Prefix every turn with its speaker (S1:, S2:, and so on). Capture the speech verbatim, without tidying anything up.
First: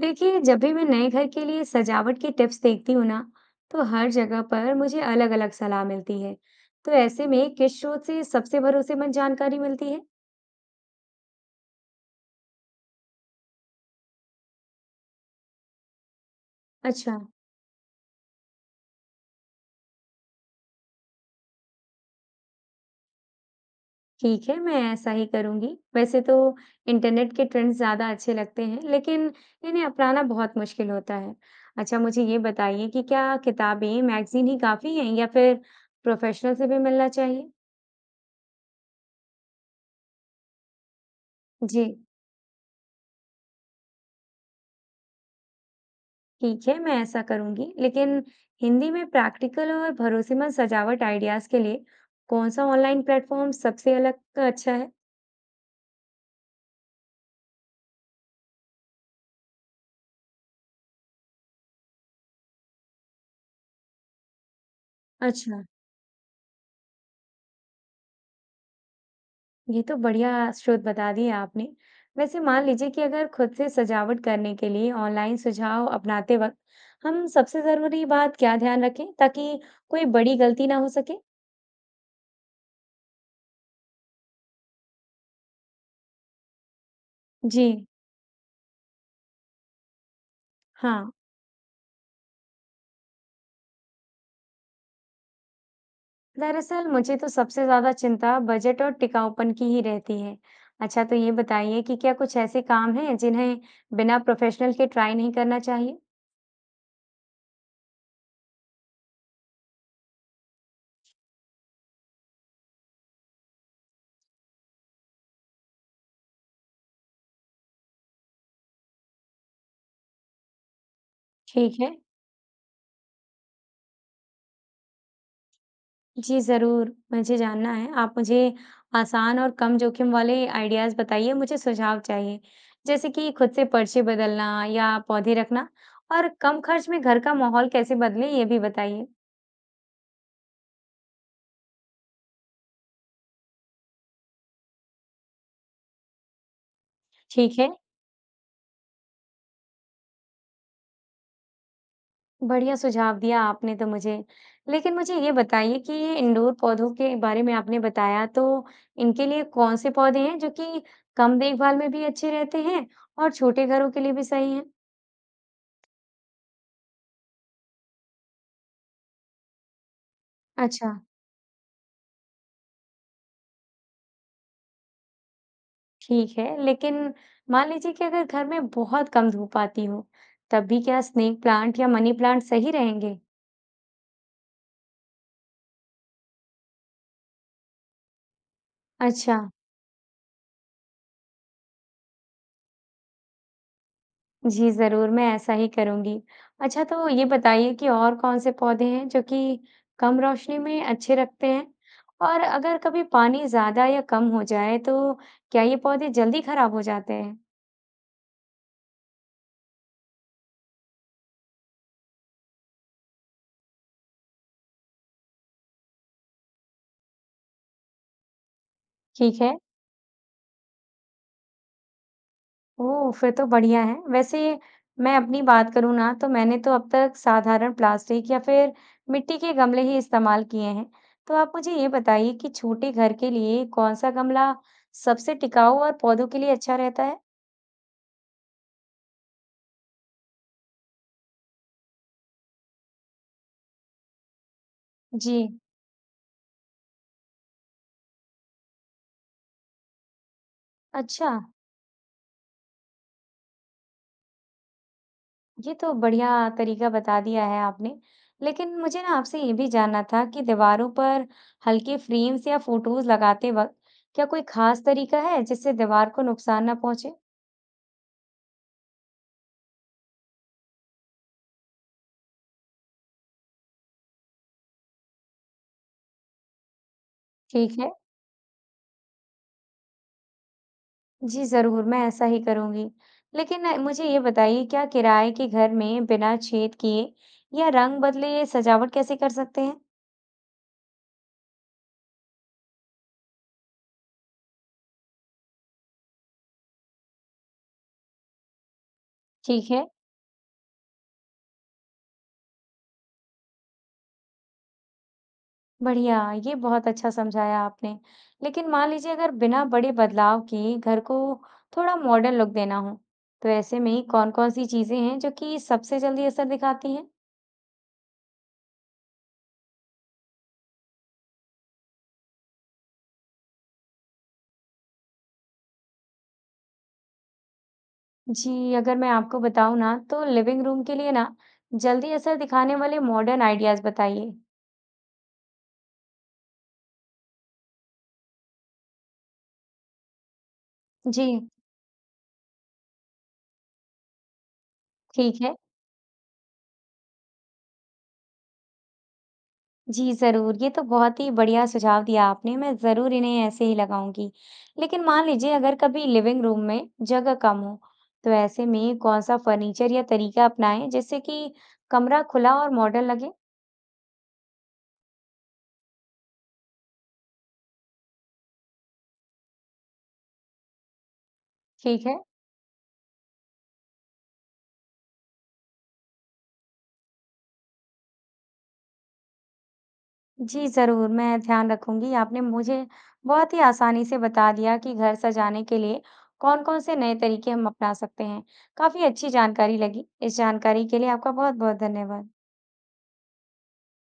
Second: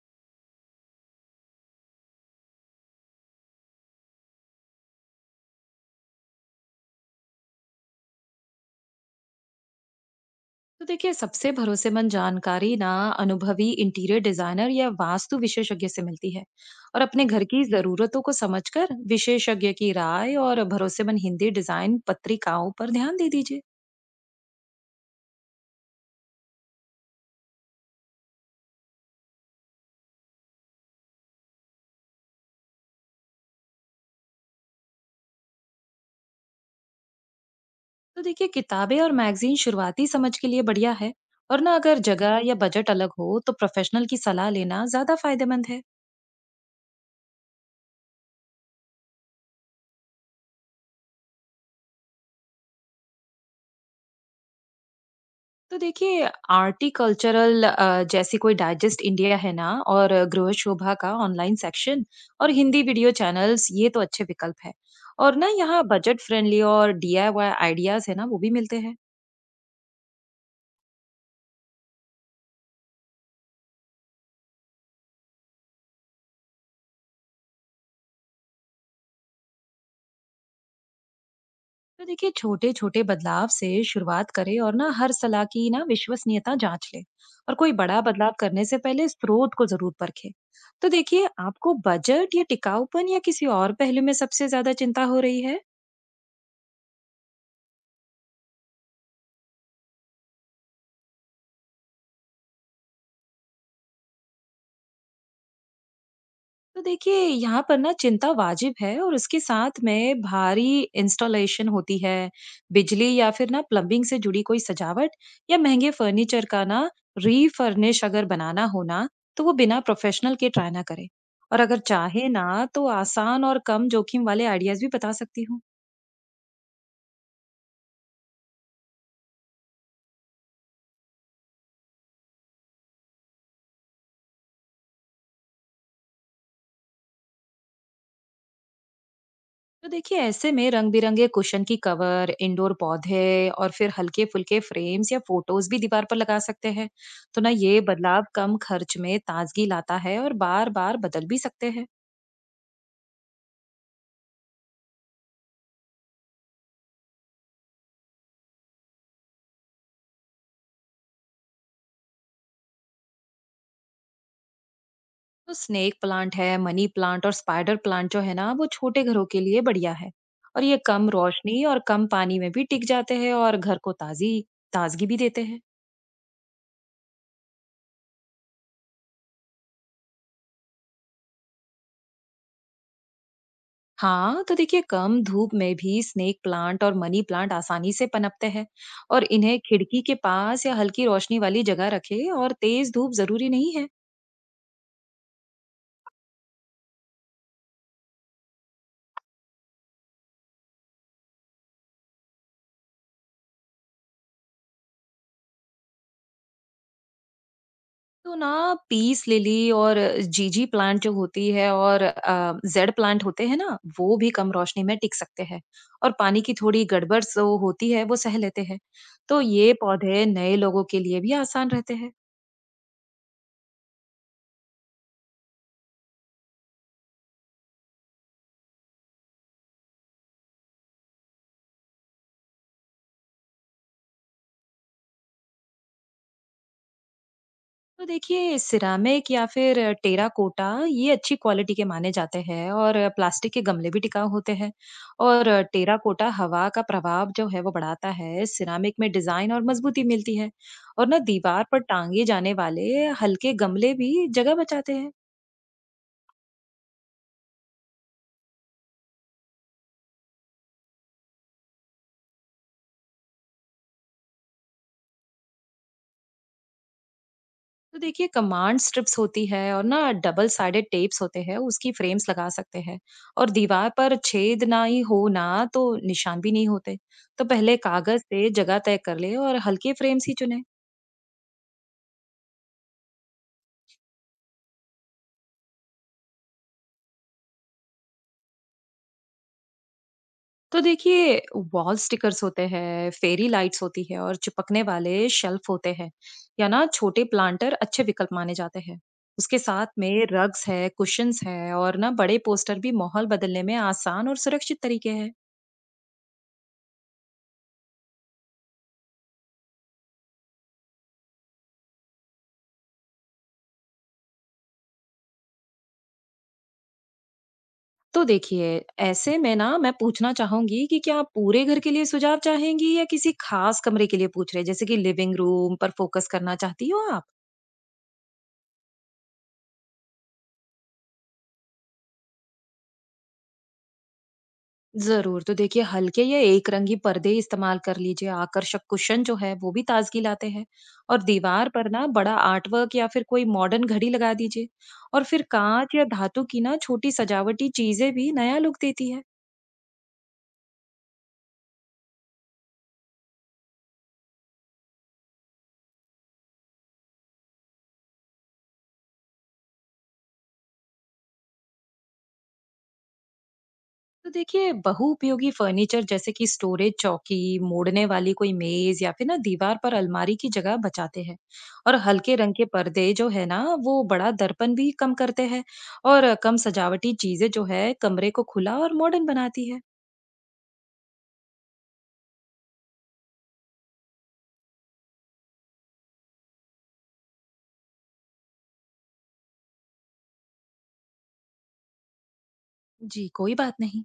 S1: देखिए जब भी मैं नए घर के लिए सजावट की टिप्स देखती हूँ ना, तो हर जगह पर मुझे अलग अलग सलाह मिलती है। तो ऐसे में किस स्रोत से सबसे भरोसेमंद जानकारी मिलती है?
S2: तो देखिए सबसे भरोसेमंद जानकारी ना अनुभवी इंटीरियर डिजाइनर या वास्तु विशेषज्ञ से मिलती है। और
S1: अच्छा।
S2: अपने घर की जरूरतों को समझकर विशेषज्ञ की राय और भरोसेमंद हिंदी डिजाइन पत्रिकाओं पर ध्यान दे दीजिए।
S1: ठीक है, मैं ऐसा ही करूंगी। वैसे तो इंटरनेट के ट्रेंड्स ज्यादा अच्छे लगते हैं, लेकिन इन्हें अपनाना बहुत मुश्किल होता है। अच्छा, मुझे ये बताइए कि क्या किताबें मैगजीन ही काफी हैं या फिर प्रोफेशनल से भी मिलना चाहिए?
S2: तो देखिए किताबें और मैगजीन शुरुआती समझ के लिए बढ़िया है। और ना
S1: जी।
S2: अगर जगह या बजट अलग हो तो प्रोफेशनल की सलाह लेना ज्यादा फायदेमंद है।
S1: ठीक है, मैं ऐसा करूंगी। लेकिन हिंदी में प्रैक्टिकल और भरोसेमंद सजावट आइडियाज के लिए कौन सा ऑनलाइन प्लेटफॉर्म सबसे अलग अच्छा है?
S2: तो देखिए आर्टिकल्चरल अ, जैसे कोई डाइजेस्ट इंडिया है ना और अ, गृह शोभा का ऑनलाइन सेक्शन और हिंदी वीडियो चैनल्स ये तो अच्छे विकल्प है। और ना
S1: अच्छा।
S2: यहाँ बजट फ्रेंडली और डी आई वाई आइडियाज है ना वो भी मिलते हैं।
S1: ये तो बढ़िया स्रोत बता दिए आपने। वैसे मान लीजिए कि अगर खुद से सजावट करने के लिए ऑनलाइन सुझाव अपनाते वक्त हम सबसे जरूरी बात क्या ध्यान रखें ताकि कोई बड़ी गलती ना हो सके?
S2: तो देखिए छोटे छोटे बदलाव से शुरुआत करें और ना हर सलाह की ना विश्वसनीयता जांच ले। और
S1: जी।
S2: कोई बड़ा बदलाव करने से पहले स्रोत को जरूर परखें। तो
S1: हाँ।
S2: देखिए आपको बजट या टिकाऊपन या किसी और पहलू में सबसे ज्यादा चिंता हो रही है।
S1: दरअसल मुझे तो सबसे ज्यादा चिंता बजट और टिकाऊपन की ही रहती है। अच्छा, तो ये बताइए कि क्या कुछ ऐसे काम हैं जिन्हें बिना प्रोफेशनल के ट्राई नहीं करना चाहिए?
S2: तो देखिए यहाँ पर ना चिंता वाजिब है और उसके साथ में भारी इंस्टॉलेशन होती है। बिजली या फिर ना प्लम्बिंग से जुड़ी कोई सजावट या महंगे फर्नीचर का ना रीफर्निश अगर बनाना हो ना तो वो बिना प्रोफेशनल के ट्राई ना करे। और अगर
S1: ठीक है।
S2: चाहे ना तो आसान और कम जोखिम वाले आइडियाज भी बता सकती हूँ।
S1: जी जरूर, मुझे जानना है। आप मुझे आसान और कम जोखिम वाले आइडियाज बताइए, मुझे सुझाव चाहिए। जैसे कि खुद से पर्चे बदलना या पौधे रखना, और कम खर्च में घर का माहौल कैसे बदले ये भी बताइए।
S2: तो देखिए ऐसे में रंग बिरंगे कुशन की कवर इंडोर पौधे और फिर हल्के फुल्के फ्रेम्स या फोटोज भी दीवार पर लगा सकते हैं। तो ना
S1: ठीक है।
S2: ये बदलाव कम खर्च में ताजगी लाता है और बार बार बदल भी सकते हैं।
S1: बढ़िया सुझाव दिया आपने तो मुझे। लेकिन मुझे ये बताइए कि ये इंडोर पौधों के बारे में आपने बताया, तो इनके लिए कौन से पौधे हैं जो कि कम देखभाल में भी अच्छे रहते हैं और छोटे घरों के लिए भी सही हैं?
S2: तो स्नेक प्लांट है मनी प्लांट और स्पाइडर प्लांट जो है ना वो छोटे घरों के लिए बढ़िया है। और ये
S1: अच्छा।
S2: कम रोशनी और कम पानी में भी टिक जाते हैं और घर को ताजी ताजगी भी देते हैं।
S1: ठीक है। लेकिन मान लीजिए कि अगर घर में बहुत कम धूप आती हो, तब भी क्या स्नेक प्लांट या मनी प्लांट सही रहेंगे?
S2: हाँ तो देखिए कम धूप में भी स्नेक प्लांट और मनी प्लांट आसानी से पनपते हैं। और
S1: अच्छा।
S2: इन्हें खिड़की के पास या हल्की रोशनी वाली जगह रखें और तेज धूप जरूरी नहीं है।
S1: जी, ज़रूर, मैं ऐसा ही करूँगी। अच्छा, तो ये बताइए कि और कौन-से पौधे हैं जो कि कम रोशनी में अच्छे रखते हैं? और अगर कभी पानी ज़्यादा या कम हो जाए, तो क्या ये पौधे जल्दी खराब हो जाते हैं?
S2: तो ना पीस लिली और जीजी प्लांट जो होती है और अ, जेड प्लांट होते हैं ना वो भी कम रोशनी में टिक सकते हैं। और पानी की थोड़ी गड़बड़ जो होती है वो सह लेते हैं। तो
S1: ठीक है।
S2: ये पौधे नए लोगों के लिए भी आसान रहते हैं।
S1: ओह! फिर तो बढ़िया है। वैसे मैं अपनी बात करूँ ना, तो मैंने तो अब तक साधारण प्लास्टिक या फिर मिट्टी के गमले ही इस्तेमाल किए हैं। तो आप मुझे ये बताइए कि छोटे घर के लिए कौन-सा गमला सबसे टिकाऊ और पौधों के लिए अच्छा रहता है?
S2: तो देखिए सिरामिक या फिर टेराकोटा ये अच्छी क्वालिटी के माने जाते हैं और प्लास्टिक के गमले भी टिकाऊ होते हैं। और
S1: जी।
S2: टेराकोटा हवा का प्रभाव जो है वो बढ़ाता है, सिरामिक में डिजाइन और मजबूती मिलती है। और ना
S1: अच्छा।
S2: दीवार पर टांगे जाने वाले हल्के गमले भी जगह बचाते हैं।
S1: ये तो बढ़िया तरीका बता दिया है आपने। लेकिन मुझे ना आपसे ये भी जानना था कि दीवारों पर हल्के फ्रेम्स या फोटोज लगाते वक्त क्या कोई खास तरीका है जिससे दीवार को नुकसान ना पहुंचे?
S2: तो देखिए कमांड स्ट्रिप्स होती है और ना डबल साइडेड टेप्स होते हैं, उसकी फ्रेम्स लगा सकते हैं। और दीवार पर छेद ना ही हो ना तो निशान भी नहीं होते। तो पहले
S1: ठीक है।
S2: कागज से जगह तय कर ले और हल्के फ्रेम्स ही चुने।
S1: जी जरूर, मैं ऐसा ही करूंगी। लेकिन अ, मुझे ये बताइए क्या किराए के घर में बिना छेद किए या रंग बदले ये सजावट कैसे कर सकते हैं?
S2: तो देखिए वॉल स्टिकर्स होते हैं, फेरी लाइट्स होती है और चिपकने वाले शेल्फ होते हैं या ना छोटे प्लांटर अच्छे विकल्प माने जाते हैं। उसके
S1: ठीक है।
S2: साथ में रग्स है, कुशंस है और ना बड़े पोस्टर भी माहौल बदलने में आसान और सुरक्षित तरीके हैं।
S1: बढ़िया, ये बहुत अच्छा समझाया आपने। लेकिन मान लीजिए अगर बिना बड़े बदलाव किए घर को थोड़ा मॉडर्न लुक देना हो, तो ऐसे में कौन-कौन सी चीजें हैं जो कि सबसे जल्दी असर दिखाती हैं?
S2: तो देखिए, ऐसे में ना मैं पूछना चाहूँगी कि क्या आप पूरे घर के लिए सुझाव चाहेंगी या किसी खास कमरे के लिए पूछ रहे हैं? जैसे कि लिविंग रूम पर फोकस करना चाहती हो आप?
S1: जी, अगर मैं आपको बताऊँ ना, तो लिविंग रूम के लिए ना जल्दी असर दिखाने वाले मॉडर्न आइडियाज़ बताइए।
S2: ज़रूर, तो देखिए हल्के या एक रंगी पर्दे इस्तेमाल कर लीजिए, आकर्षक कुशन जो है वो भी ताज़गी लाते हैं। और
S1: जी।
S2: दीवार पर ना बड़ा आर्टवर्क या फिर कोई मॉडर्न घड़ी लगा दीजिए। और
S1: ठीक
S2: फिर
S1: है।
S2: काँच या धातु की ना छोटी सजावटी चीज़ें भी नया लुक देती है।
S1: जी, ज़रूर। ये तो बहुत ही बढ़िया सुझाव दिया आपने, मैं ज़रूर इन्हें ऐसे ही लगाऊँगी। लेकिन मान लीजिए अगर कभी लिविंग रूम में जगह कम हो, तो ऐसे में कौन-सा फ़र्नीचर या तरीका अपनाएँ जिससे कि कमरा खुला और मॉडर्न लगे?
S2: तो देखिए बहुउपयोगी फर्नीचर जैसे कि स्टोरेज चौकी, मोड़ने वाली कोई मेज या फिर ना दीवार पर अलमारी की जगह बचाते हैं। और
S1: ठीक है।
S2: हल्के रंग के पर्दे जो है ना वो बड़ा दर्पण भी कम करते हैं। और कम सजावटी चीजें जो है कमरे को खुला और मॉडर्न बनाती है।
S1: जी, ज़रूर, मैं ध्यान रखूँगी। आपने मुझे बहुत ही आसानी से बता दिया कि घर सजाने के लिए कौन-कौन से नए तरीके हम अपना सकते हैं। काफ़ी अच्छी जानकारी लगी। इस जानकारी के लिए आपका बहुत-बहुत धन्यवाद।
S2: जी कोई बात नहीं।